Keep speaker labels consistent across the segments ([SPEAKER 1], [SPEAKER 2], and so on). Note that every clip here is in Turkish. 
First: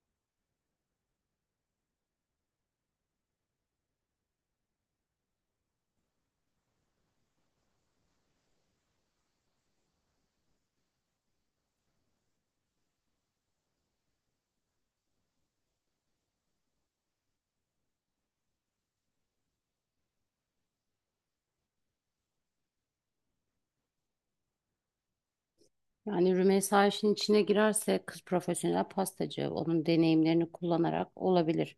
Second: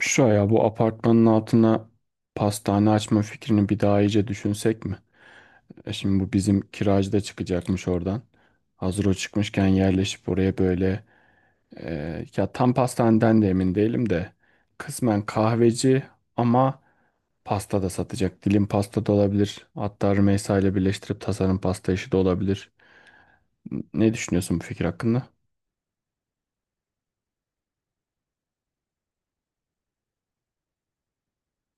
[SPEAKER 1] Şu ya bu apartmanın altına pastane açma fikrini bir daha iyice düşünsek mi? Şimdi bu bizim kiracı da çıkacakmış oradan. Hazır o çıkmışken yerleşip oraya böyle, ya tam pastaneden de emin değilim de kısmen kahveci ama pasta da satacak. Dilim pasta da olabilir. Hatta Rümeysa ile birleştirip tasarım pasta işi de olabilir. Ne düşünüyorsun bu fikir hakkında?
[SPEAKER 2] Yani Rümeysa işin içine girerse kız profesyonel pastacı. Onun deneyimlerini kullanarak olabilir.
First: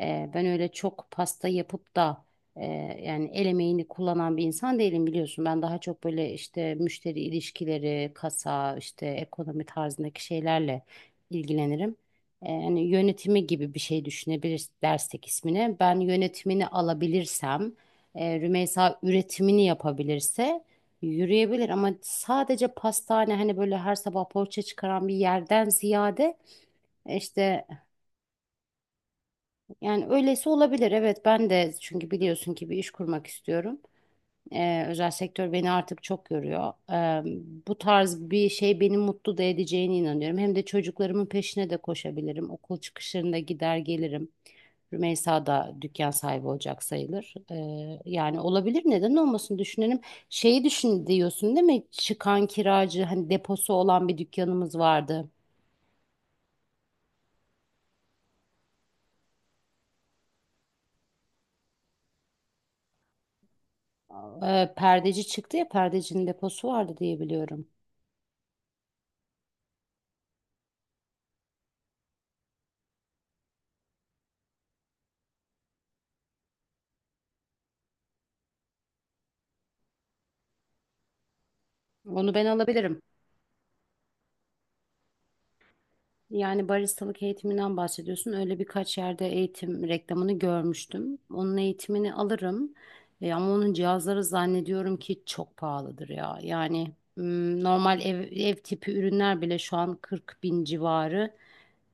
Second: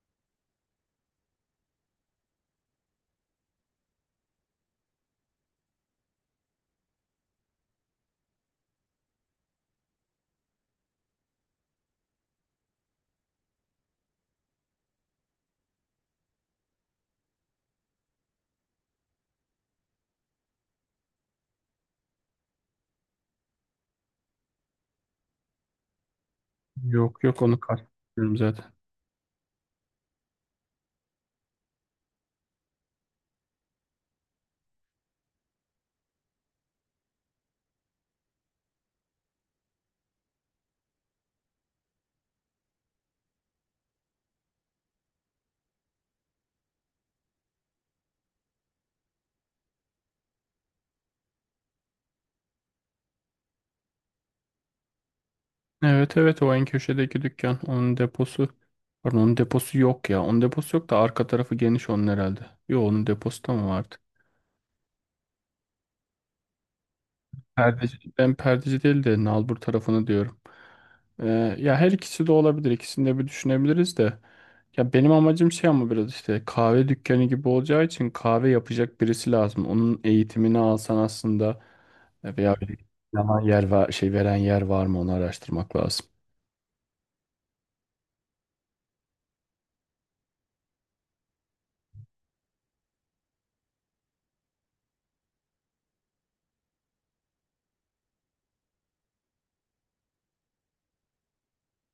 [SPEAKER 2] Ben öyle çok pasta yapıp da e, yani el emeğini kullanan bir insan değilim biliyorsun. Ben daha çok böyle işte müşteri ilişkileri, kasa, işte ekonomi tarzındaki şeylerle ilgilenirim. Yani yönetimi gibi bir şey düşünebiliriz dersek ismini. Ben yönetimini alabilirsem, Rümeysa üretimini yapabilirse yürüyebilir ama sadece pastane hani böyle her sabah poğaça çıkaran bir yerden ziyade
[SPEAKER 1] Yok yok, onu
[SPEAKER 2] işte
[SPEAKER 1] kastetmiyorum zaten.
[SPEAKER 2] yani öylesi olabilir. Evet ben de çünkü biliyorsun ki bir iş kurmak istiyorum. Özel sektör beni artık çok yoruyor. Bu tarz bir şey beni mutlu da edeceğine inanıyorum. Hem de çocuklarımın peşine de koşabilirim. Okul çıkışlarında gider gelirim. Rümeysa da dükkan sahibi olacak sayılır. Yani olabilir, neden olmasın, düşünelim. Şeyi düşün diyorsun değil mi? Çıkan kiracı hani deposu olan bir dükkanımız vardı.
[SPEAKER 1] Evet evet, o en köşedeki dükkan. Onun deposu. Pardon, onun deposu yok ya. Onun deposu yok da arka tarafı geniş onun herhalde. Yo, onun deposu da mı vardı?
[SPEAKER 2] Perdeci çıktı ya, perdecinin deposu vardı diye biliyorum.
[SPEAKER 1] Perdeci. Ben perdeci değil de nalbur tarafını diyorum. Ee, ya her ikisi de olabilir. İkisini de bir düşünebiliriz de. Ya benim amacım şey, ama biraz işte kahve dükkanı gibi olacağı için kahve yapacak birisi lazım. Onun eğitimini alsan aslında,
[SPEAKER 2] Onu ben
[SPEAKER 1] veya bir
[SPEAKER 2] alabilirim.
[SPEAKER 1] zaman yer var, şey veren yer var mı onu araştırmak lazım.
[SPEAKER 2] Yani baristalık eğitiminden bahsediyorsun. Öyle birkaç yerde eğitim reklamını görmüştüm. Onun eğitimini alırım. Ama onun cihazları zannediyorum ki çok pahalıdır ya. Yani normal ev tipi ürünler bile şu an 40 bin civarı.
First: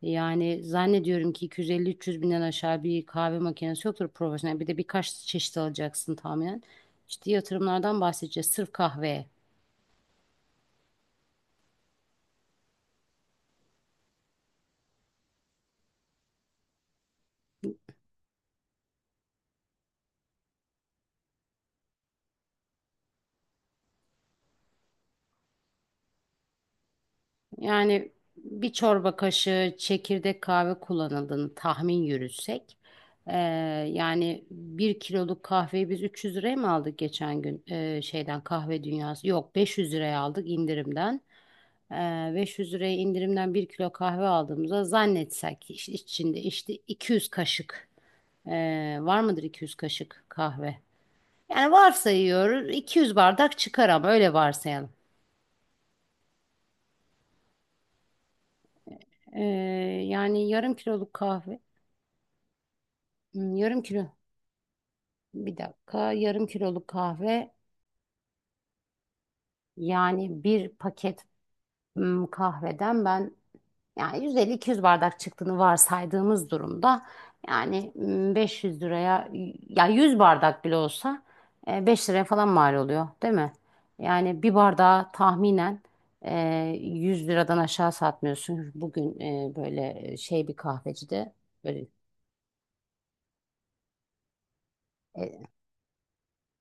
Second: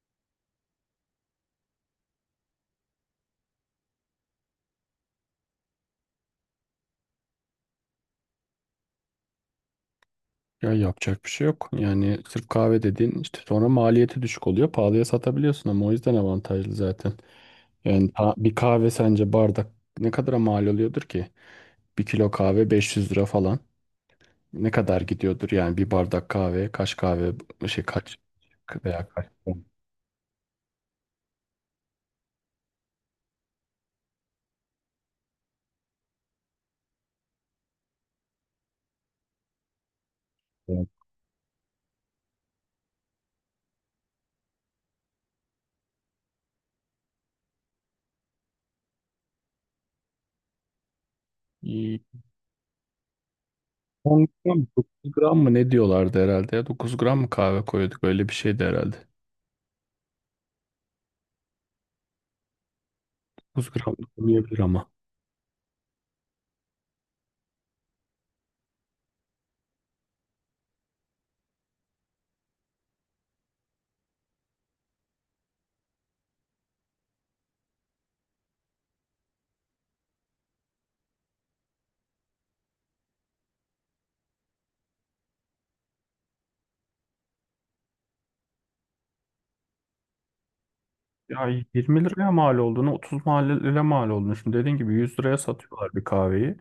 [SPEAKER 2] Yani zannediyorum ki 250-300 binden aşağı bir kahve makinesi yoktur profesyonel. Bir de birkaç çeşit alacaksın tahminen. İşte yatırımlardan bahsedeceğiz. Sırf kahveye.
[SPEAKER 1] Ya yapacak bir şey yok. Yani sırf kahve dediğin işte sonra maliyeti düşük oluyor. Pahalıya satabiliyorsun ama, o yüzden avantajlı zaten. Yani bir kahve sence bardak ne kadara mal oluyordur ki? Bir kilo kahve 500 lira falan. Ne kadar gidiyordur yani bir bardak kahve, kaç kahve, şey
[SPEAKER 2] Yani
[SPEAKER 1] kaç
[SPEAKER 2] bir
[SPEAKER 1] veya
[SPEAKER 2] çorba
[SPEAKER 1] kaç.
[SPEAKER 2] kaşığı çekirdek kahve kullanıldığını tahmin yürütsek, eee, yani bir kiloluk kahveyi biz 300 liraya mı aldık geçen gün, şeyden, kahve dünyası? Yok, 500 liraya aldık indirimden. 500 liraya indirimden bir kilo kahve aldığımızda zannetsek ki içinde işte 200 kaşık, var mıdır 200 kaşık kahve? Yani
[SPEAKER 1] İyi.
[SPEAKER 2] varsayıyoruz, 200 bardak çıkar ama
[SPEAKER 1] 10
[SPEAKER 2] öyle
[SPEAKER 1] gram
[SPEAKER 2] varsayalım.
[SPEAKER 1] 9 gram mı ne diyorlardı herhalde, ya 9 gram mı kahve koyduk, öyle bir şeydi herhalde.
[SPEAKER 2] Eee, Yani yarım kiloluk kahve.
[SPEAKER 1] dokuz
[SPEAKER 2] Yarım
[SPEAKER 1] gram da
[SPEAKER 2] kilo.
[SPEAKER 1] olmayabilir ama.
[SPEAKER 2] Bir dakika, yarım kiloluk kahve yani bir paket kahveden ben yani 150-200 bardak çıktığını varsaydığımız durumda, yani 500 liraya, ya 100 bardak bile olsa 5 liraya falan mal oluyor değil mi? Yani bir bardağı tahminen e, 100 liradan aşağı satmıyorsun. Bugün böyle şey, bir kahvecide
[SPEAKER 1] Ya
[SPEAKER 2] böyle
[SPEAKER 1] 20 liraya mal olduğunu, 30 liraya mal olduğunu. Şimdi dediğin gibi 100 liraya
[SPEAKER 2] e,
[SPEAKER 1] satıyorlar bir kahveyi.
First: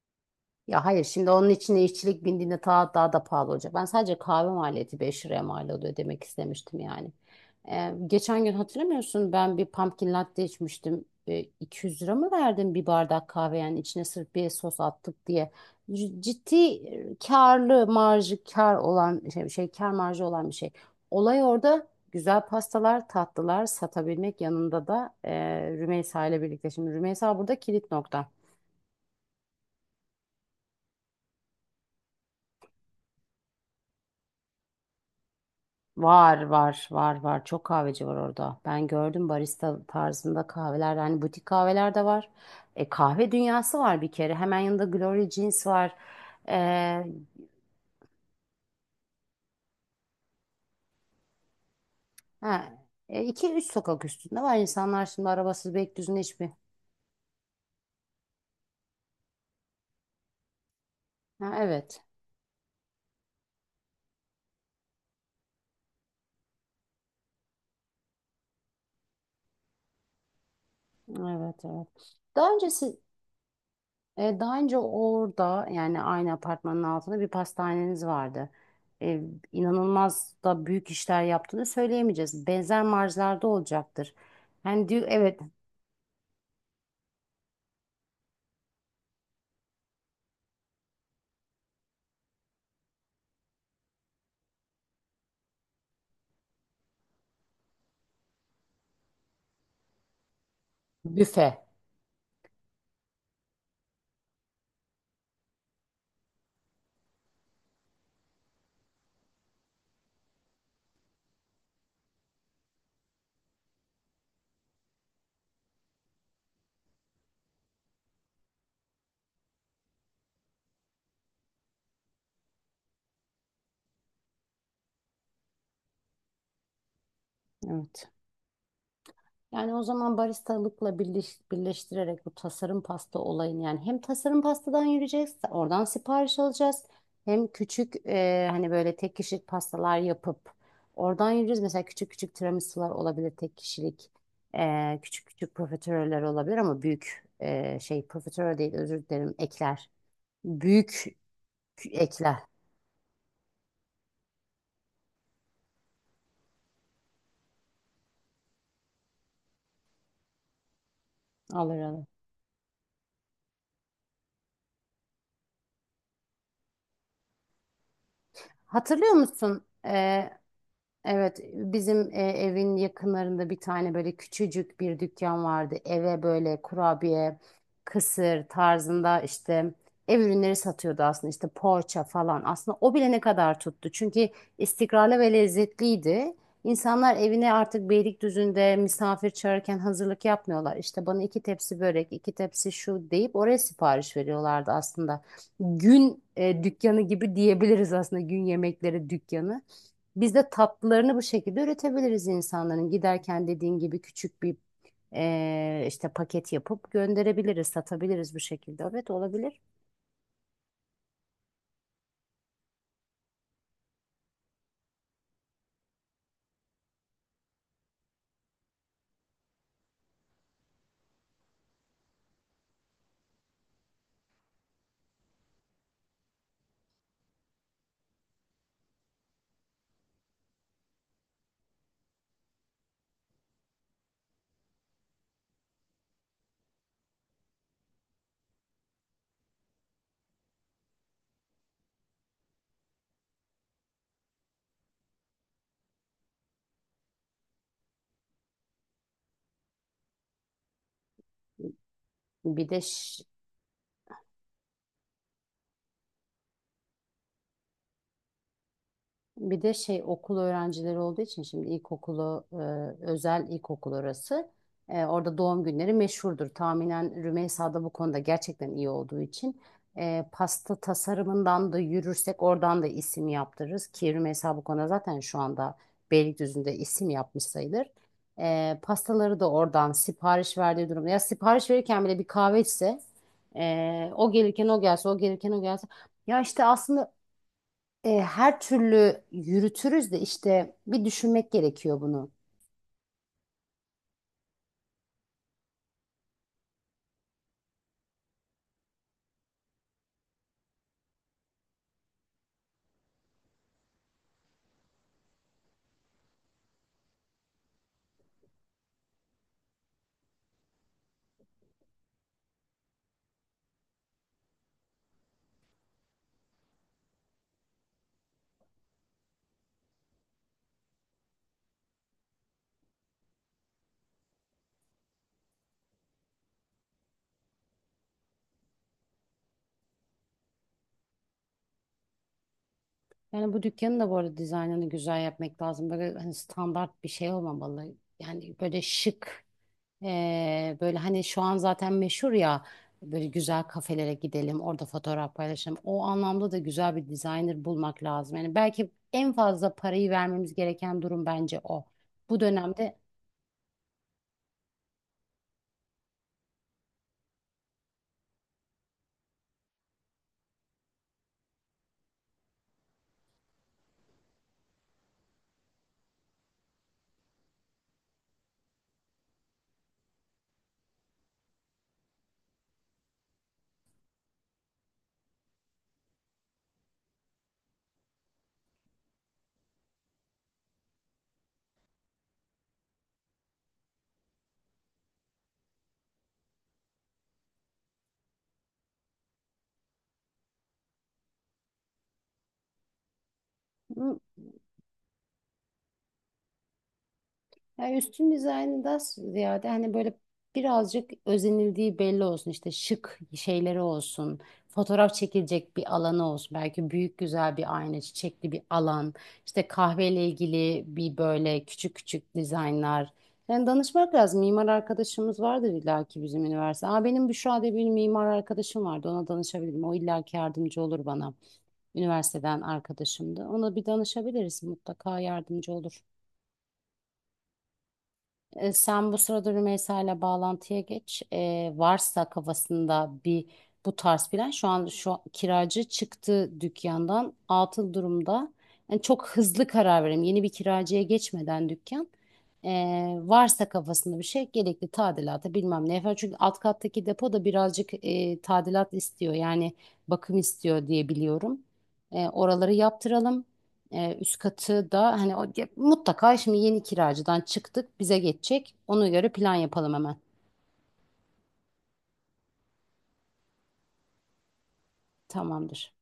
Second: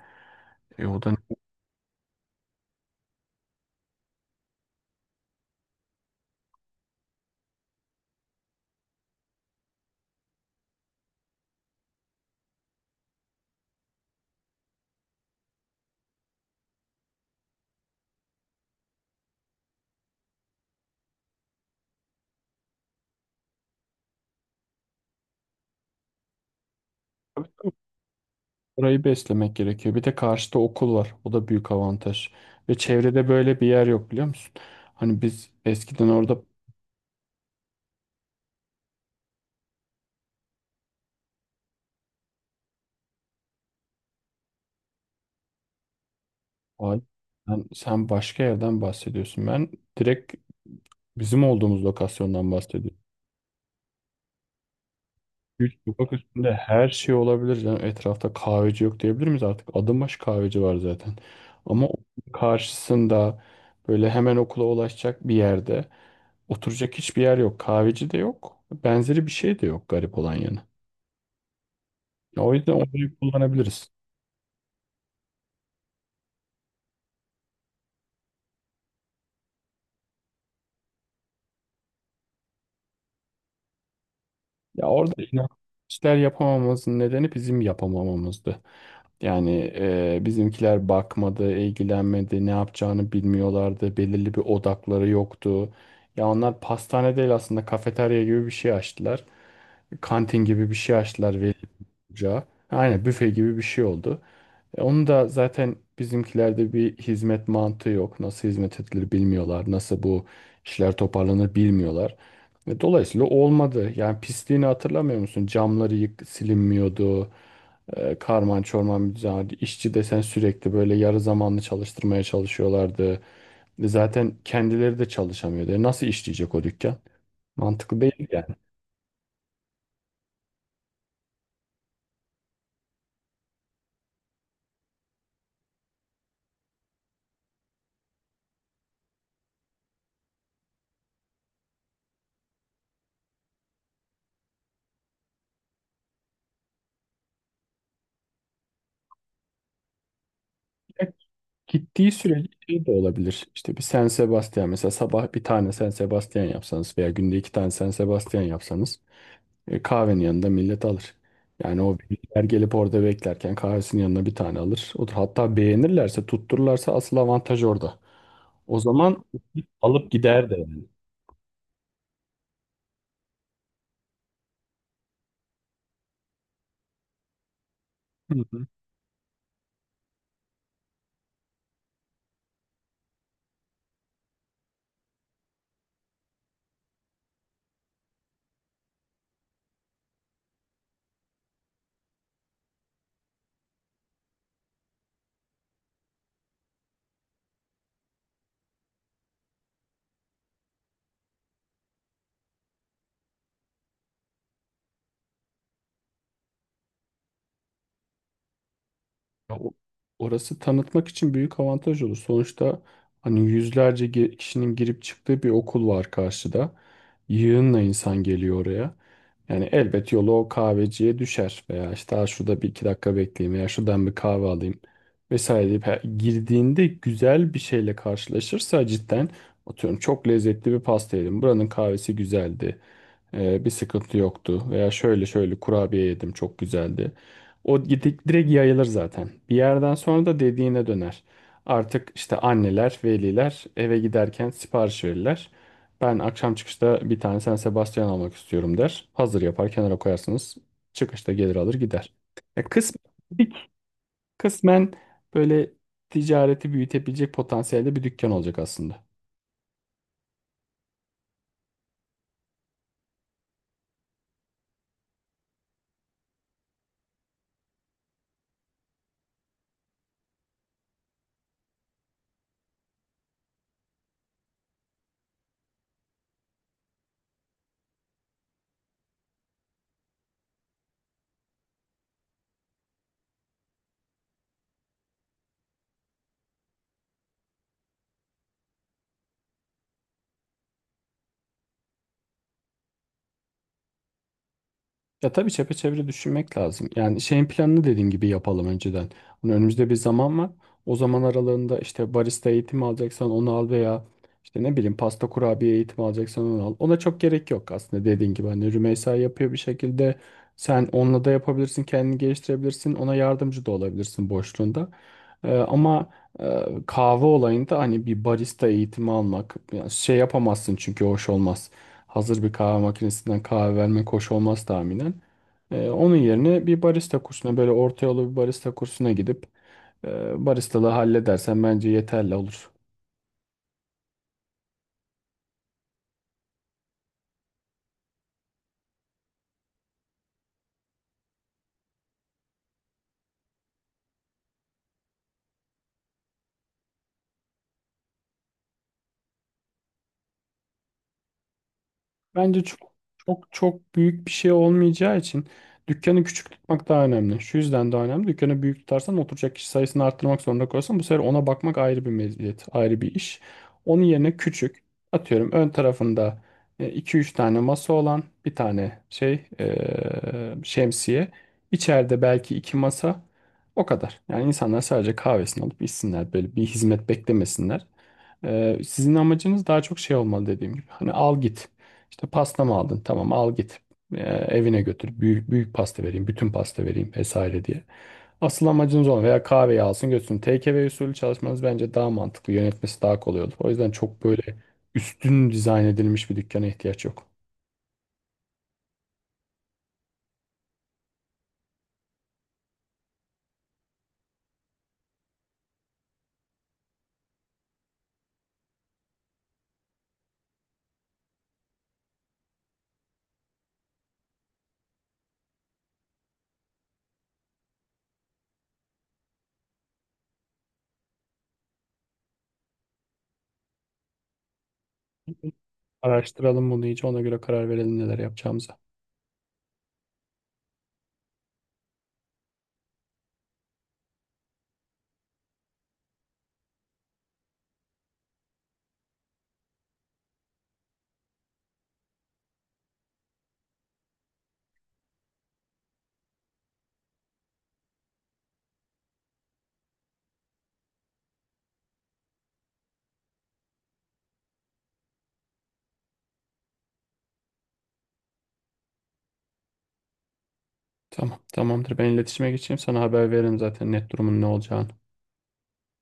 [SPEAKER 2] ya
[SPEAKER 1] E o
[SPEAKER 2] hayır,
[SPEAKER 1] da
[SPEAKER 2] şimdi onun içine işçilik bindiğinde daha da pahalı olacak. Ben sadece kahve maliyeti 5 liraya mal oluyor demek istemiştim yani. Geçen gün hatırlamıyorsun, ben bir pumpkin latte içmiştim. 200 lira mı verdim bir bardak kahve yani içine sırf bir sos attık diye. Ciddi karlı marjı, kar olan şey, şey kar marjı olan bir şey. Olay orada, güzel pastalar, tatlılar satabilmek, yanında da Rümeysa ile birlikte. Şimdi Rümeysa burada kilit nokta.
[SPEAKER 1] Orayı beslemek gerekiyor. Bir de karşıda okul var. O da büyük avantaj. Ve çevrede böyle bir yer yok, biliyor musun? Hani biz eskiden orada.
[SPEAKER 2] Var var var var. Çok kahveci var orada. Ben gördüm, barista tarzında kahveler. Hani butik kahveler de var. Kahve dünyası var bir kere. Hemen yanında Glory Jeans var.
[SPEAKER 1] Ay,
[SPEAKER 2] E,
[SPEAKER 1] sen başka yerden bahsediyorsun. Ben direkt bizim olduğumuz lokasyondan
[SPEAKER 2] ha,
[SPEAKER 1] bahsediyorum.
[SPEAKER 2] e, iki üç sokak üstünde var. İnsanlar şimdi arabasız
[SPEAKER 1] Üç sokak
[SPEAKER 2] Beylikdüzü'nde hiçbir.
[SPEAKER 1] üstünde her şey olabilir. Yani etrafta kahveci yok diyebilir miyiz artık? Adım başı kahveci var zaten.
[SPEAKER 2] Ha,
[SPEAKER 1] Ama
[SPEAKER 2] evet.
[SPEAKER 1] okulun karşısında, böyle hemen okula ulaşacak bir yerde oturacak hiçbir yer yok. Kahveci de yok. Benzeri bir şey de yok, garip olan yanı.
[SPEAKER 2] Evet evet.
[SPEAKER 1] Ya
[SPEAKER 2] Daha
[SPEAKER 1] o
[SPEAKER 2] önce
[SPEAKER 1] yüzden
[SPEAKER 2] si-
[SPEAKER 1] orayı kullanabiliriz.
[SPEAKER 2] Daha önce orada, yani aynı apartmanın altında bir pastaneniz vardı. E, inanılmaz da büyük işler yaptığını söyleyemeyeceğiz. Benzer marjlarda olacaktır.
[SPEAKER 1] Ya
[SPEAKER 2] Yani diyor,
[SPEAKER 1] orada
[SPEAKER 2] evet,
[SPEAKER 1] işler yapamamamızın nedeni bizim yapamamamızdı. Yani bizimkiler bakmadı, ilgilenmedi, ne yapacağını bilmiyorlardı, belirli bir odakları yoktu. Ya onlar pastane değil, aslında kafeterya gibi bir şey açtılar. Kantin gibi bir şey açtılar
[SPEAKER 2] büfe.
[SPEAKER 1] ca. Aynen büfe gibi bir şey oldu. Onu da zaten, bizimkilerde bir hizmet mantığı yok. Nasıl hizmet edilir bilmiyorlar. Nasıl bu işler toparlanır bilmiyorlar. Dolayısıyla olmadı. Yani pisliğini hatırlamıyor musun? Camları yık silinmiyordu. Karman çorman bir düzen. İşçi desen sürekli böyle yarı zamanlı çalıştırmaya çalışıyorlardı. Zaten kendileri de çalışamıyordu. Nasıl işleyecek o dükkan? Mantıklı
[SPEAKER 2] Evet.
[SPEAKER 1] değil yani.
[SPEAKER 2] Yani o zaman birleştirerek bu tasarım pasta olayını, yani hem tasarım pastadan yürüyeceğiz, oradan sipariş alacağız. Hem küçük hani böyle tek kişilik pastalar yapıp oradan yürüyeceğiz. Mesela küçük küçük tiramisular olabilir tek kişilik. Küçük küçük profiteroller olabilir ama büyük şey, profiterol değil, özür dilerim, ekler. Büyük
[SPEAKER 1] Gittiği
[SPEAKER 2] ekler.
[SPEAKER 1] sürece şey de olabilir. İşte bir San Sebastian mesela, sabah bir tane San Sebastian yapsanız veya günde iki tane San Sebastian yapsanız, kahvenin yanında millet alır.
[SPEAKER 2] Alır
[SPEAKER 1] Yani o
[SPEAKER 2] alır.
[SPEAKER 1] birlikler gelip orada beklerken kahvesinin yanına bir tane alır. Otur. Hatta beğenirlerse, tuttururlarsa asıl avantaj orada. O
[SPEAKER 2] Hatırlıyor
[SPEAKER 1] zaman
[SPEAKER 2] musun?
[SPEAKER 1] alıp gider de
[SPEAKER 2] Evet, bizim evin yakınlarında bir tane böyle küçücük bir dükkan vardı. Eve böyle kurabiye, kısır
[SPEAKER 1] yani.
[SPEAKER 2] tarzında, işte ev ürünleri satıyordu aslında, işte poğaça falan. Aslında o bile ne kadar tuttu. Çünkü istikrarlı ve lezzetliydi. İnsanlar evine artık Beylikdüzü'nde misafir çağırırken hazırlık yapmıyorlar. İşte bana iki tepsi börek, iki tepsi şu deyip oraya sipariş veriyorlardı aslında. Gün dükkanı gibi diyebiliriz aslında, gün yemekleri dükkanı. Biz de tatlılarını bu şekilde üretebiliriz insanların. Giderken dediğin gibi küçük bir işte paket yapıp gönderebiliriz, satabiliriz bu şekilde. Evet,
[SPEAKER 1] Ya
[SPEAKER 2] olabilir.
[SPEAKER 1] orası tanıtmak için büyük avantaj olur. Sonuçta hani yüzlerce kişinin girip çıktığı bir okul var karşıda. Yığınla insan geliyor oraya. Yani elbet yolu o kahveciye düşer veya işte, "Aa, şurada bir iki dakika bekleyeyim veya şuradan bir kahve alayım vesaire" deyip girdiğinde güzel bir şeyle karşılaşırsa, cidden atıyorum, çok lezzetli bir pasta yedim. Buranın kahvesi güzeldi. Bir sıkıntı yoktu veya şöyle şöyle kurabiye yedim, çok güzeldi. O gidip direkt yayılır zaten. Bir yerden sonra da dediğine döner. Artık işte anneler, veliler eve giderken sipariş verirler. Ben akşam çıkışta bir tane San Sebastian almak istiyorum der. Hazır yapar, kenara koyarsınız. Çıkışta gelir alır gider. Ya
[SPEAKER 2] Bir de
[SPEAKER 1] kısmen,
[SPEAKER 2] ş-
[SPEAKER 1] kısmen böyle ticareti büyütebilecek potansiyelde bir dükkan olacak aslında.
[SPEAKER 2] Bir de şey, okul öğrencileri olduğu için, şimdi ilkokulu özel ilkokul orası. Orada doğum günleri meşhurdur. Tahminen Rümeysa da bu konuda gerçekten iyi olduğu için pasta tasarımından da yürürsek, oradan da isim yaptırırız ki Rümeysa bu konuda zaten şu anda Beylikdüzü'nde isim yapmış sayılır. Pastaları da oradan sipariş verdiği durumda. Ya sipariş verirken bile bir kahve içse, o gelirken o gelse, o gelirken o gelse. Ya işte aslında her türlü yürütürüz de, işte bir düşünmek gerekiyor bunu.
[SPEAKER 1] Ya tabii çepeçevre düşünmek lazım. Yani şeyin planını dediğin gibi yapalım önceden. Hani önümüzde bir zaman var. O zaman aralığında işte barista eğitimi alacaksan onu al, veya işte ne bileyim pasta kurabiye eğitimi alacaksan onu al. Ona çok gerek yok aslında dediğin gibi. Hani Rümeysa yapıyor bir şekilde. Sen onunla da yapabilirsin, kendini geliştirebilirsin. Ona yardımcı da olabilirsin boşluğunda. Ama e, kahve olayında hani bir barista eğitimi almak, yani şey yapamazsın çünkü hoş olmaz, hazır bir kahve makinesinden kahve vermek hoş olmaz tahminen. Onun yerine bir barista kursuna, böyle orta yolu bir barista kursuna gidip baristalığı halledersen bence yeterli olur.
[SPEAKER 2] Yani bu dükkanın da bu arada dizaynını güzel yapmak lazım. Böyle hani standart bir şey olmamalı. Yani böyle şık, böyle hani şu an zaten meşhur ya, böyle güzel kafelere gidelim, orada fotoğraf paylaşalım. O anlamda da güzel bir designer bulmak lazım. Yani belki en fazla parayı vermemiz gereken durum bence o. Bu
[SPEAKER 1] Bence çok
[SPEAKER 2] dönemde
[SPEAKER 1] çok çok büyük bir şey olmayacağı için dükkanı küçük tutmak daha önemli. Şu yüzden daha önemli. Dükkanı büyük tutarsan, oturacak kişi sayısını arttırmak zorunda kalırsan, bu sefer ona bakmak ayrı bir meziyet, ayrı bir iş. Onun yerine küçük, atıyorum ön tarafında iki üç tane masa olan bir tane şey, şemsiye. İçeride belki iki masa, o kadar. Yani insanlar sadece kahvesini alıp içsinler, böyle bir hizmet beklemesinler. Sizin amacınız daha çok şey olmalı dediğim gibi. Hani al git. İşte pasta mı aldın? Tamam, al git. Ee, evine götür. Büyük, büyük pasta vereyim. Bütün pasta vereyim vesaire diye. Asıl amacınız olan, veya kahveyi alsın götürsün. TKV usulü çalışmanız bence daha mantıklı. Yönetmesi daha kolay olur. O yüzden çok böyle üstün dizayn edilmiş bir dükkana ihtiyaç yok.
[SPEAKER 2] yani üstün dizaynı da ziyade hani böyle birazcık özenildiği belli olsun. İşte şık şeyleri olsun. Fotoğraf çekilecek bir alanı olsun. Belki büyük güzel bir ayna, çiçekli bir alan. İşte kahveyle ilgili bir, böyle küçük küçük dizaynlar. Yani danışmak lazım. Mimar arkadaşımız vardır illaki, bizim üniversite. Aa, benim Büşra diye bir mimar arkadaşım vardı. Ona danışabilirim. O illaki yardımcı olur bana. Üniversiteden arkadaşımdı. Ona bir danışabiliriz. Mutlaka yardımcı olur.
[SPEAKER 1] Araştıralım bunu iyice, ona göre karar verelim neler yapacağımıza.
[SPEAKER 2] Sen bu sırada Rümeysa ile bağlantıya geç. Varsa kafasında bir bu tarz plan, şu an kiracı çıktı dükkandan, atıl durumda. Yani çok hızlı karar verelim, yeni bir kiracıya geçmeden dükkan. E, Varsa kafasında bir şey, gerekli tadilata bilmem ne yapar. Çünkü alt kattaki depo da birazcık tadilat istiyor. Yani bakım istiyor diye biliyorum. Oraları yaptıralım. Üst katı da hani o, ya mutlaka, şimdi yeni kiracıdan çıktık, bize geçecek. Ona göre plan yapalım hemen.
[SPEAKER 1] Tamam, tamamdır. Ben iletişime geçeyim. Sana haber veririm zaten net durumun ne olacağını.
[SPEAKER 2] Tamamdır.